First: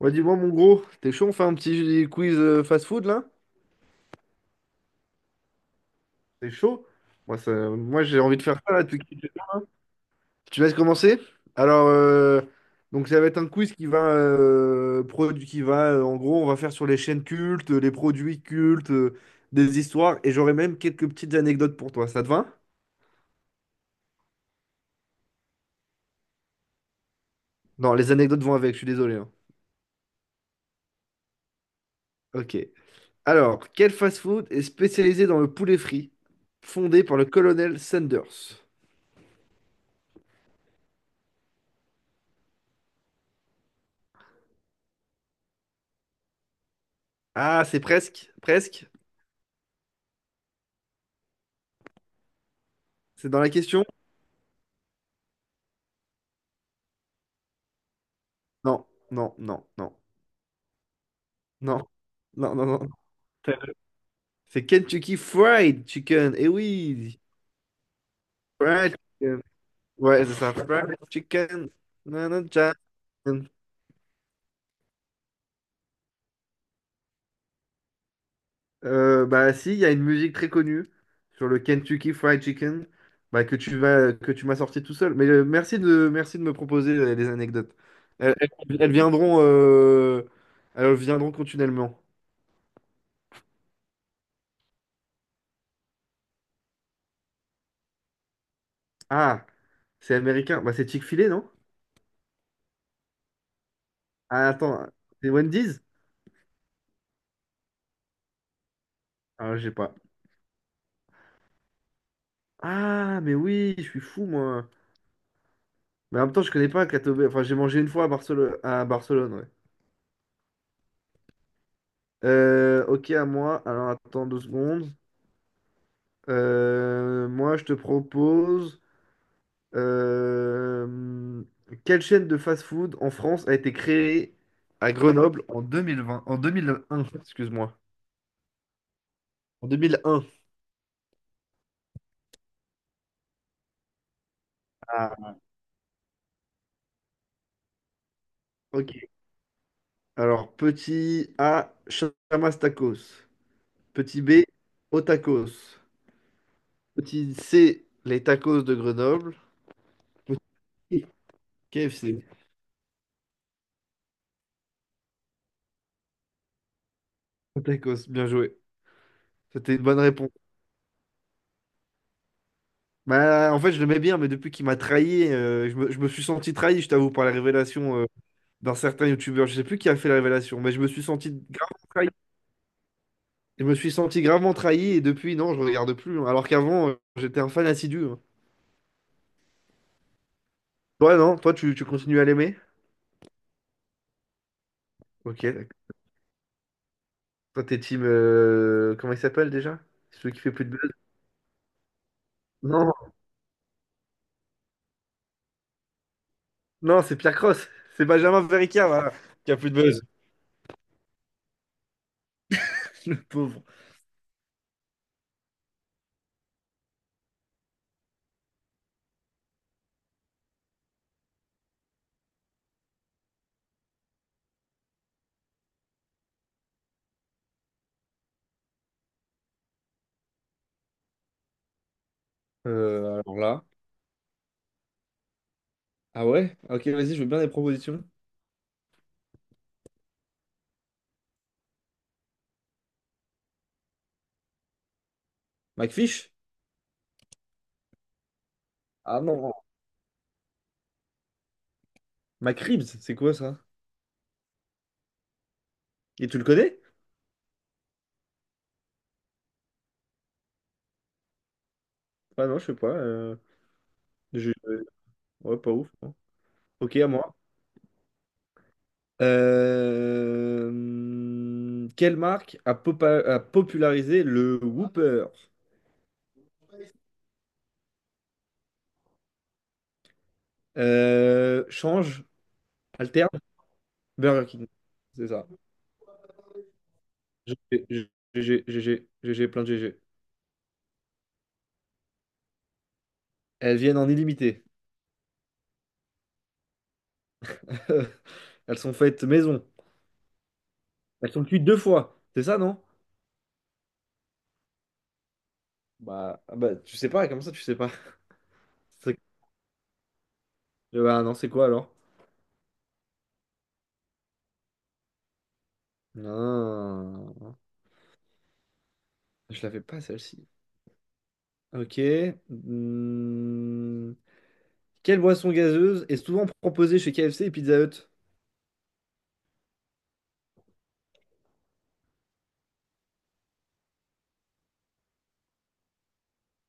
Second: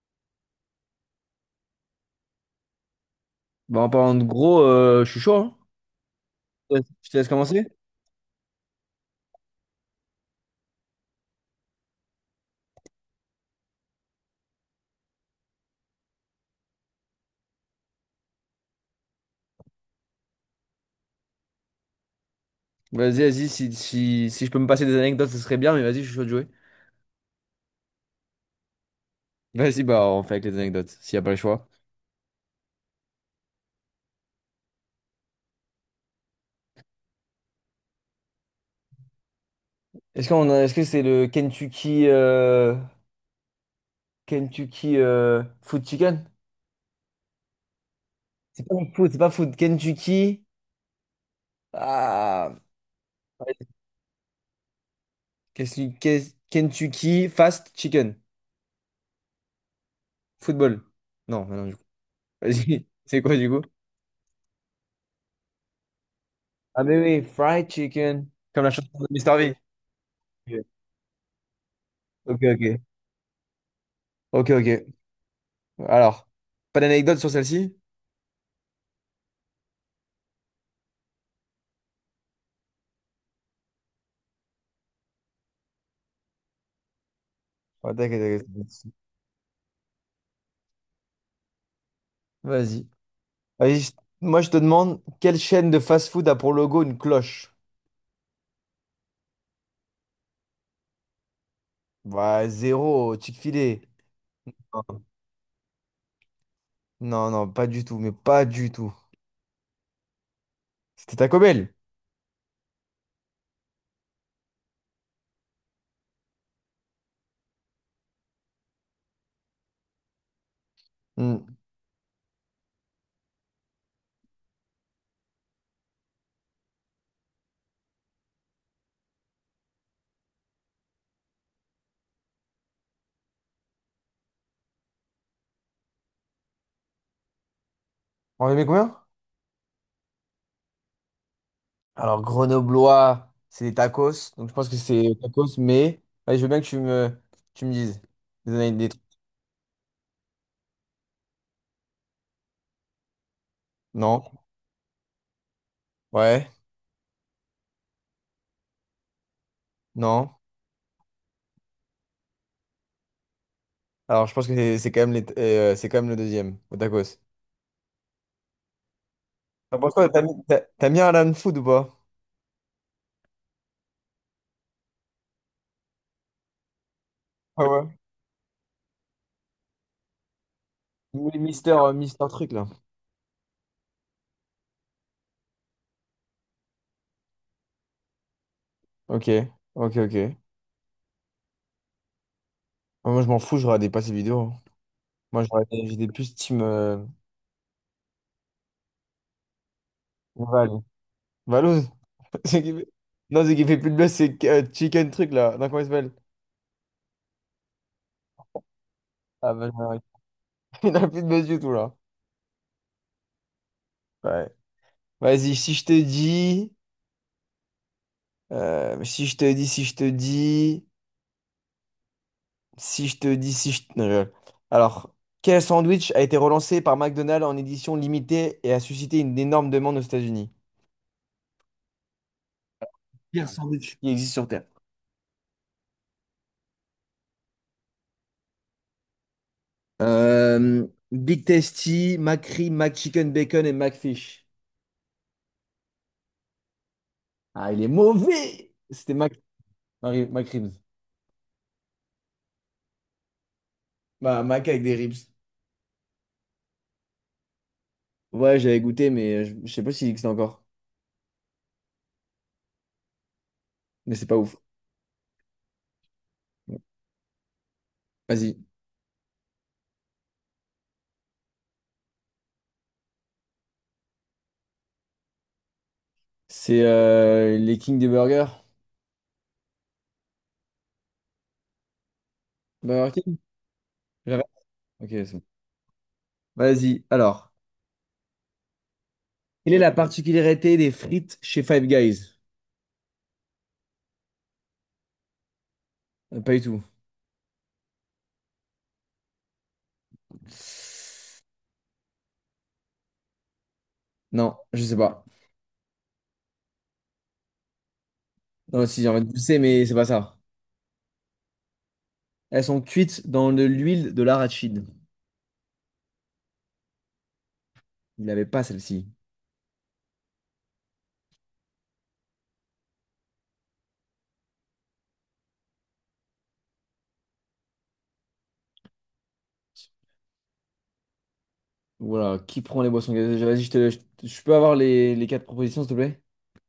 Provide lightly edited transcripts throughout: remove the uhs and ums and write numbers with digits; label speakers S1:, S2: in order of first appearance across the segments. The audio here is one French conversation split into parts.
S1: Ouais, dis-moi, mon gros, t'es chaud, on fait un petit quiz fast-food là?
S2: Bah, en parlant de gros, je suis chaud, hein.
S1: T'es
S2: Ouais,
S1: chaud?
S2: je te laisse
S1: Moi, ça,
S2: commencer.
S1: moi j'ai envie de faire ça là. Tu laisses commencer? Alors, donc ça va être un quiz qui va, en gros, on va faire sur les chaînes cultes, les produits cultes, des histoires, et j'aurai même quelques petites anecdotes pour toi. Ça te va?
S2: Vas-y, vas-y, si je peux me passer des anecdotes, ce serait bien, mais vas-y, je suis chaud de jouer.
S1: Non, les anecdotes vont avec, je suis désolé, hein.
S2: Vas-y, bah on fait avec les anecdotes, s'il n'y a pas le choix.
S1: Ok. Alors, quel fast-food est spécialisé dans le poulet frit, fondé par le colonel Sanders?
S2: Est-ce que c'est le Kentucky Kentucky Food Chicken?
S1: Ah, c'est presque,
S2: C'est pas
S1: presque.
S2: food, c'est pas food. Kentucky. Ah.
S1: C'est dans la
S2: Ouais,
S1: question.
S2: Kentucky qu'est Kentucky Fast Chicken.
S1: Non, non, non, non,
S2: Football. Non, mais non, du
S1: non,
S2: coup.
S1: non, non,
S2: Vas-y.
S1: non.
S2: C'est quoi du coup?
S1: C'est Kentucky Fried Chicken. Eh
S2: Ah mais
S1: oui,
S2: oui, fried chicken. Comme la chanson
S1: Fried
S2: de Mister
S1: Chicken.
S2: V.
S1: Ouais, c'est ça. Fried Chicken.
S2: Ok,
S1: Nanana
S2: ok.
S1: chicken.
S2: Ok, ok. Alors, pas d'anecdote sur celle-ci?
S1: Bah si, il y a une musique très connue sur le Kentucky Fried Chicken, bah, que tu m'as sorti tout seul. Mais merci de, me proposer des anecdotes.
S2: Ouais, t'inquiète,
S1: Elles, elles-
S2: t'inquiète.
S1: elles viendront, euh, elles viendront continuellement.
S2: Vas-y. Vas-y, je- Moi je te demande, quelle chaîne de fast-food a pour logo une cloche?
S1: Ah, c'est américain. Bah c'est Chick-fil-A, non?
S2: Bah, zéro, Chick-fil-A.
S1: Ah, attends,
S2: Non,
S1: c'est Wendy's?
S2: non, non, pas du tout, mais pas du tout.
S1: Ah, je sais pas.
S2: C'était Taco Bell.
S1: Ah, mais oui, je suis fou, moi. Mais en même temps, je connais pas Katobe. Enfin, j'ai mangé une fois à Barcelone, ouais.
S2: Hmm.
S1: Ok, à moi. Alors, attends 2 secondes. Moi, je te propose, euh, quelle chaîne de fast-food en France a été créée à Grenoble en 2020, en 2001, excuse-moi.
S2: On avait mis combien?
S1: En 2001.
S2: Alors, grenoblois, c'est des tacos, donc je pense que c'est
S1: Ah,
S2: tacos, mais ouais, je veux bien que tu me dises. Des
S1: ok.
S2: trucs.
S1: Alors, petit A, Chamas Tacos. Petit
S2: Non,
S1: B, Otacos.
S2: ouais,
S1: Petit C, les tacos de Grenoble.
S2: non.
S1: Petit KFC.
S2: Alors, je pense que c'est quand même les, c'est quand même le deuxième, au tacos.
S1: Tacos, bien joué. C'était
S2: Ah,
S1: une
S2: pour
S1: bonne
S2: toi,
S1: réponse.
S2: t'as mis un Alan Food ou pas?
S1: Bah, en fait, je l'aimais bien, mais depuis qu'il m'a trahi, je me suis senti trahi, je t'avoue, par la
S2: Ah ouais.
S1: révélation d'un certain youtubeur. Je sais plus qui a fait la révélation, mais je me suis senti
S2: Oui, Mister,
S1: gravement trahi.
S2: Mister Truc là.
S1: Je me suis senti gravement trahi et depuis, non, je regarde plus, hein. Alors qu'avant, j'étais un fan assidu, hein.
S2: Ok, ok, ok.
S1: Toi, non? Toi, tu continues à l'aimer?
S2: Ah, moi je m'en fous, je regarde pas ces vidéos, hein.
S1: Ok,
S2: Moi
S1: d'accord.
S2: j'étais plus team
S1: Toi, t'es team, comment il s'appelle déjà? Celui qui fait plus
S2: Val.
S1: de buzz?
S2: Valouz? C'est qui fait-
S1: Non,
S2: Non, c'est qui fait plus de buzz, c'est Chicken Truc là. Non, comment il s'appelle?
S1: non, c'est Pierre Cross. C'est Benjamin Verica, voilà, qui
S2: Ah,
S1: a
S2: bah,
S1: plus
S2: je
S1: de
S2: m'arrête.
S1: buzz.
S2: Il n'a plus de buzz du tout là.
S1: Le pauvre.
S2: Ouais. Vas-y, si je te dis. Si je te dis. Si je te dis si je... Non, je rigole. Alors, quel sandwich a été relancé par McDonald's en édition limitée et a suscité une énorme demande aux États-Unis?
S1: Alors
S2: Pire
S1: là.
S2: sandwich qui existe sur Terre.
S1: Ah ouais? Ok, vas-y, je veux bien des propositions.
S2: Big Tasty, McRib, McChicken Bacon et McFish.
S1: McFish?
S2: Ah, il est mauvais!
S1: Ah non.
S2: McRibs.
S1: McRibs, c'est quoi ça?
S2: Bah, Mac avec des ribs.
S1: Et tu le connais?
S2: Ouais, j'avais goûté, mais je sais pas s'il existe encore.
S1: Ah non, je sais pas.
S2: Mais c'est pas
S1: Je-
S2: ouf.
S1: euh, Ouais, pas ouf, non. Ok, à moi.
S2: Vas-y.
S1: Quelle marque a popularisé le Whopper?
S2: C'est les kings des burgers.
S1: Change,
S2: Burger
S1: alterne,
S2: King? J'avais-
S1: Burger King.
S2: ok,
S1: C'est
S2: c'est bon.
S1: ça.
S2: Vas-y, alors.
S1: GG, GG, GG, GG, plein
S2: Quelle
S1: de
S2: est la
S1: GG.
S2: particularité des frites chez Five Guys?
S1: Elles viennent en illimité.
S2: Pas du tout.
S1: Elles sont faites maison. Elles sont cuites deux fois. C'est ça, non?
S2: Non, je sais pas.
S1: Bah, ah bah, tu sais pas, comme ça, tu sais pas.
S2: Non, si, en
S1: C'est-
S2: fait, je sais, mais c'est pas ça.
S1: Bah, non, c'est quoi alors?
S2: Elles sont cuites dans de l'huile de l'arachide.
S1: Non,
S2: Il n'avait pas celle-ci.
S1: je l'avais pas celle-ci. Ok. Hmm. Quelle boisson gazeuse est souvent proposée chez KFC et Pizza Hut?
S2: Voilà, qui prend les boissons gazeuses? Vas-y, je peux avoir les quatre propositions, s'il te plaît?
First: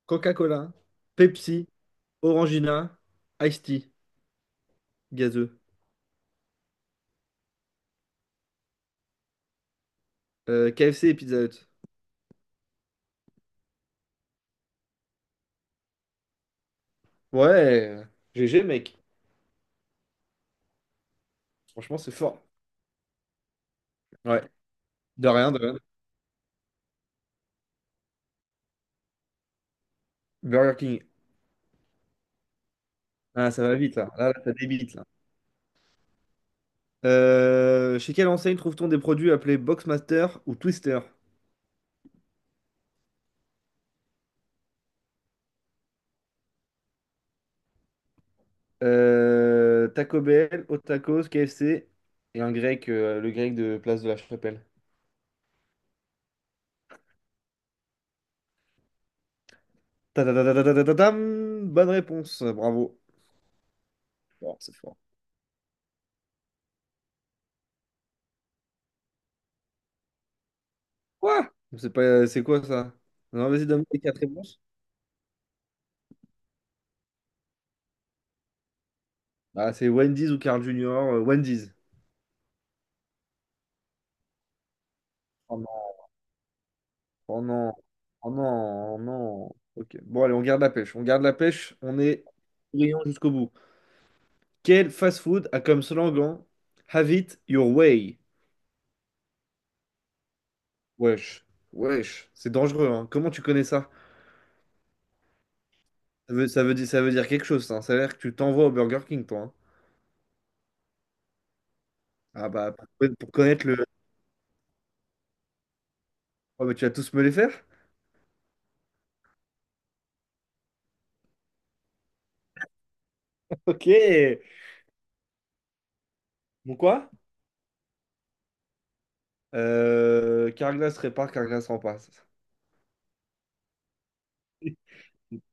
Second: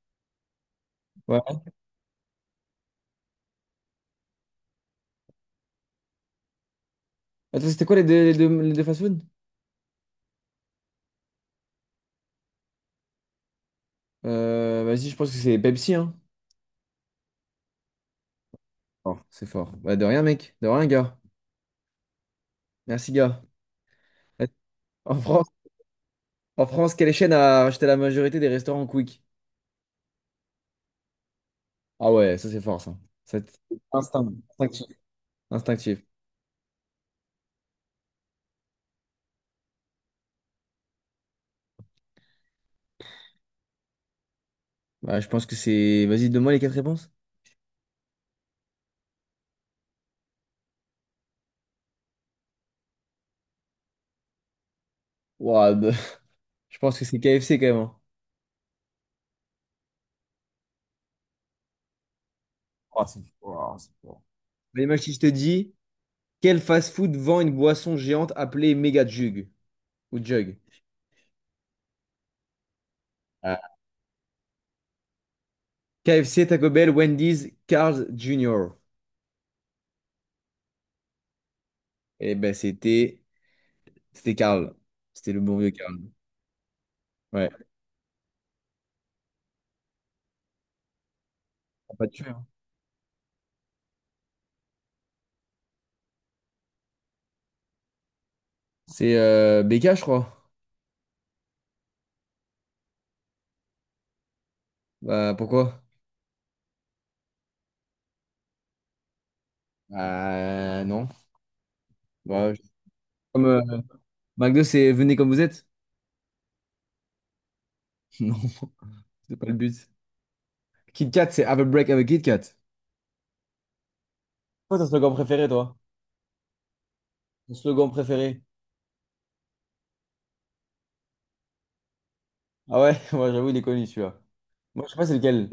S1: Coca-Cola,
S2: Ouais.
S1: Pepsi, Orangina, Ice Tea, gazeux.
S2: Attends, c'était quoi les deux fast-food?
S1: KFC et Pizza Hut.
S2: Vas-y, je pense que c'est Pepsi, hein.
S1: Ouais, GG, mec.
S2: Oh, c'est fort. Bah, de rien, mec. De rien, gars.
S1: Franchement, c'est fort.
S2: Merci, gars.
S1: Ouais,
S2: En
S1: de
S2: France,
S1: rien, de rien.
S2: en France, quelle chaîne a racheté la majorité des restaurants Quick?
S1: Burger King.
S2: Ah ouais, ça c'est fort ça. Ça,
S1: Ah, ça va
S2: c'est
S1: vite, là. Là,
S2: Instinct.
S1: là, ça
S2: Instinctif.
S1: débite, là.
S2: Instinctif.
S1: Chez quelle enseigne trouve-t-on des produits appelés Boxmaster ou Twister?
S2: Bah, je pense que c'est. Vas-y, donne-moi les quatre réponses.
S1: Taco Bell, Otakos, KFC et un grec, le grec de Place de la Chapelle.
S2: Ouah, bah, je pense que c'est KFC quand même, hein.
S1: Ta-ta-ta-ta-ta-ta-ta-tam. Bonne réponse, bravo.
S2: Oh, c'est fort, c'est fort.
S1: Fort, c'est
S2: Mais
S1: fort.
S2: imagine si je te dis, quel fast-food vend une boisson géante appelée Mega Jug ou Jug?
S1: Quoi? C'est pas, c'est quoi ça? Non, vas-y,
S2: Ah,
S1: donne-moi les quatre réponses.
S2: KFC, Taco Bell, Wendy's, Carl's Jr.
S1: Ah, c'est Wendy's ou Carl Junior? Wendy's.
S2: Eh ben c'était C'était Carl. C'était le bon
S1: Oh
S2: vieux
S1: non,
S2: Carl.
S1: oh
S2: Ouais.
S1: non, oh non, oh non. Ok, bon, allez, on garde la pêche, on garde la pêche,
S2: T'as
S1: on
S2: pas tué,
S1: est
S2: hein.
S1: brillant jusqu'au bout. Quel fast-food a comme slogan Have it your way?
S2: C'est BK, je crois.
S1: Wesh, wesh, c'est dangereux, hein. Comment tu connais ça?
S2: Bah pourquoi?
S1: Ça veut, ça veut dire quelque chose, ça. Ça a l'air que tu t'envoies au Burger King, toi, hein.
S2: Bah non.
S1: Ah
S2: Bah, je-
S1: bah, pour
S2: Comme
S1: connaître le.
S2: McDo, c'est venez comme vous êtes?
S1: Oh, mais tu vas tous me les faire?
S2: Non, c'est pas le but. Kit Kat, c'est Have a break, have a Kit Kat.
S1: Ok.
S2: Quoi ton slogan préféré, toi?
S1: Bon quoi?
S2: Ton slogan préféré?
S1: Carglass répare, Carglass remplace.
S2: Ah ouais, moi j'avoue, il est connu celui-là. Moi, je sais pas c'est lequel.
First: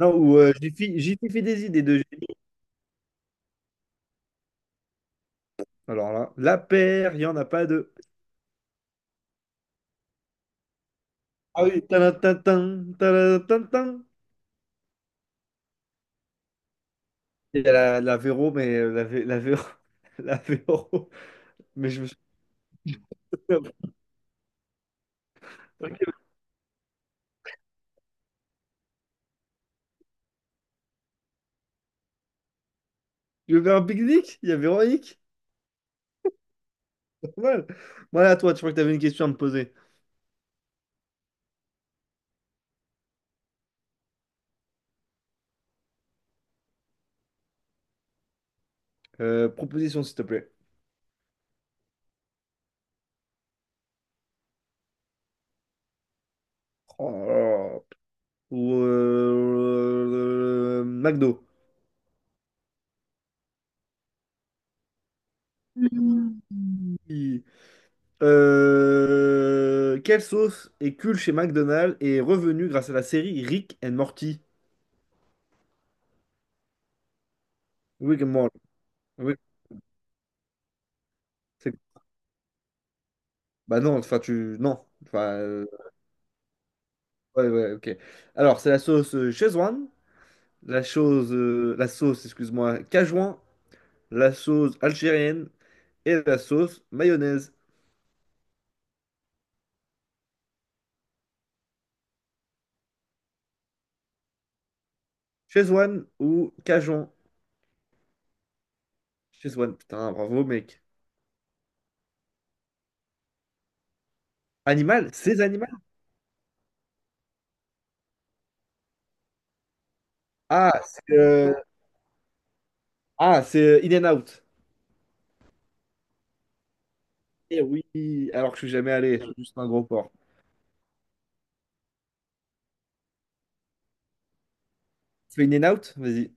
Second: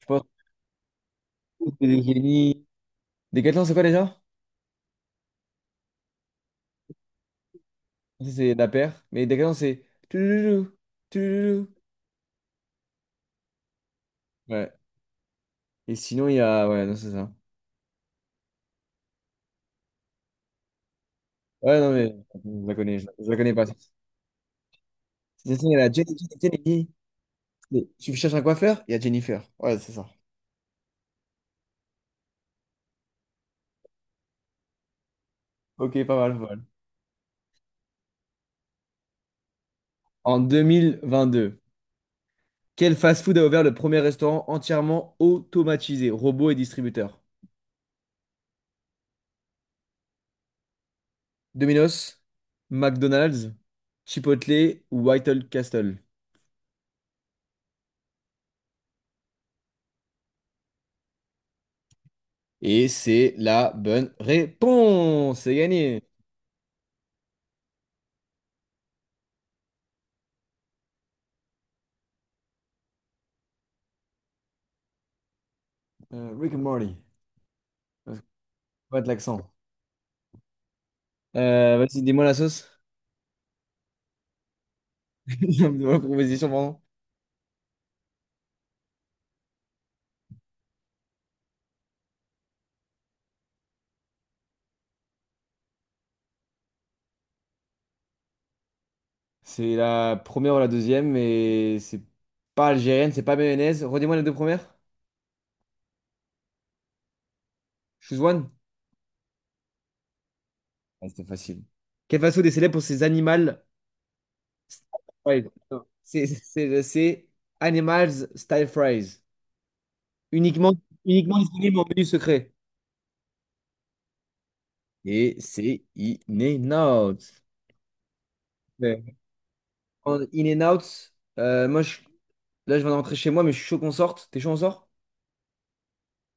S2: Je pense
S1: ou j'y suis fait des
S2: que
S1: idées
S2: c'est
S1: de.
S2: des génies. Décathlon, c'est quoi déjà?
S1: Alors là, la paire, il n'y en a pas deux.
S2: Ça, c'est la paire. Mais Décathlon, c'est. Touloulou,
S1: Ah
S2: touloulou.
S1: oui, tadam, tadam, tadam, tadam, tadam.
S2: Ouais. Et sinon, il y a. Ouais, non, c'est ça.
S1: Il y a la Véro, mais la Véro. La Véro.
S2: Ouais,
S1: Mais
S2: non,
S1: je me
S2: mais
S1: suis.
S2: je la connais pas. C'est ça, il y a la Jenny,
S1: Ok.
S2: Jenny, Jenny. Mais tu cherches un coiffeur? Il y a Jennifer. Ouais, c'est ça.
S1: Tu veux faire un pique-nique? Il y a Véronique?
S2: Ok, pas mal, pas mal.
S1: Pas mal. Voilà, toi, tu crois que tu avais une question à me poser.
S2: En 2022. Quel fast-food a ouvert le premier restaurant entièrement automatisé, robots et distributeurs?
S1: Proposition, s'il te plaît.
S2: Domino's, McDonald's, Chipotle ou White Castle?
S1: Oh là là. Ou McDo.
S2: Et c'est la bonne réponse. C'est gagné.
S1: Oui. Quelle sauce est cool chez McDonald's et est revenue grâce à la série Rick and Morty?
S2: Rick and Morty. Parce
S1: Rick
S2: que faut
S1: and Morty.
S2: pas de
S1: Oui,
S2: l'accent.
S1: cool.
S2: Vas-y, dis-moi la sauce.
S1: Bah non, enfin tu. Non. Enfin,
S2: Dis-moi la proposition, pardon.
S1: ouais, ouais, ok. Alors, c'est la sauce Szechuan, la sauce, excuse-moi, Cajouan, la sauce algérienne et la sauce mayonnaise.
S2: C'est la première ou la deuxième, mais c'est pas algérienne, c'est pas mayonnaise. Redis-moi les deux premières.
S1: Szechuan ou Cajun?
S2: Choose one.
S1: Szechuan, putain, bravo mec.
S2: Ah, c'était facile. Quel fast-food est célèbre pour ses animaux Style
S1: Animal? Ces
S2: Fries.
S1: animal?
S2: Non, c'est Animals Style Fries.
S1: Ah,
S2: Uniquement,
S1: c'est
S2: uniquement disponible en menu secret.
S1: In and Out.
S2: Et c'est In and Out.
S1: Eh oui, alors que je suis jamais
S2: Ouais.
S1: allé, je suis juste un gros porc.
S2: En In and Out, euh, moi, je- là, je viens de rentrer chez moi, mais je suis chaud qu'on sorte. T'es chaud, on sort?
S1: Tu fais In and Out? Vas-y.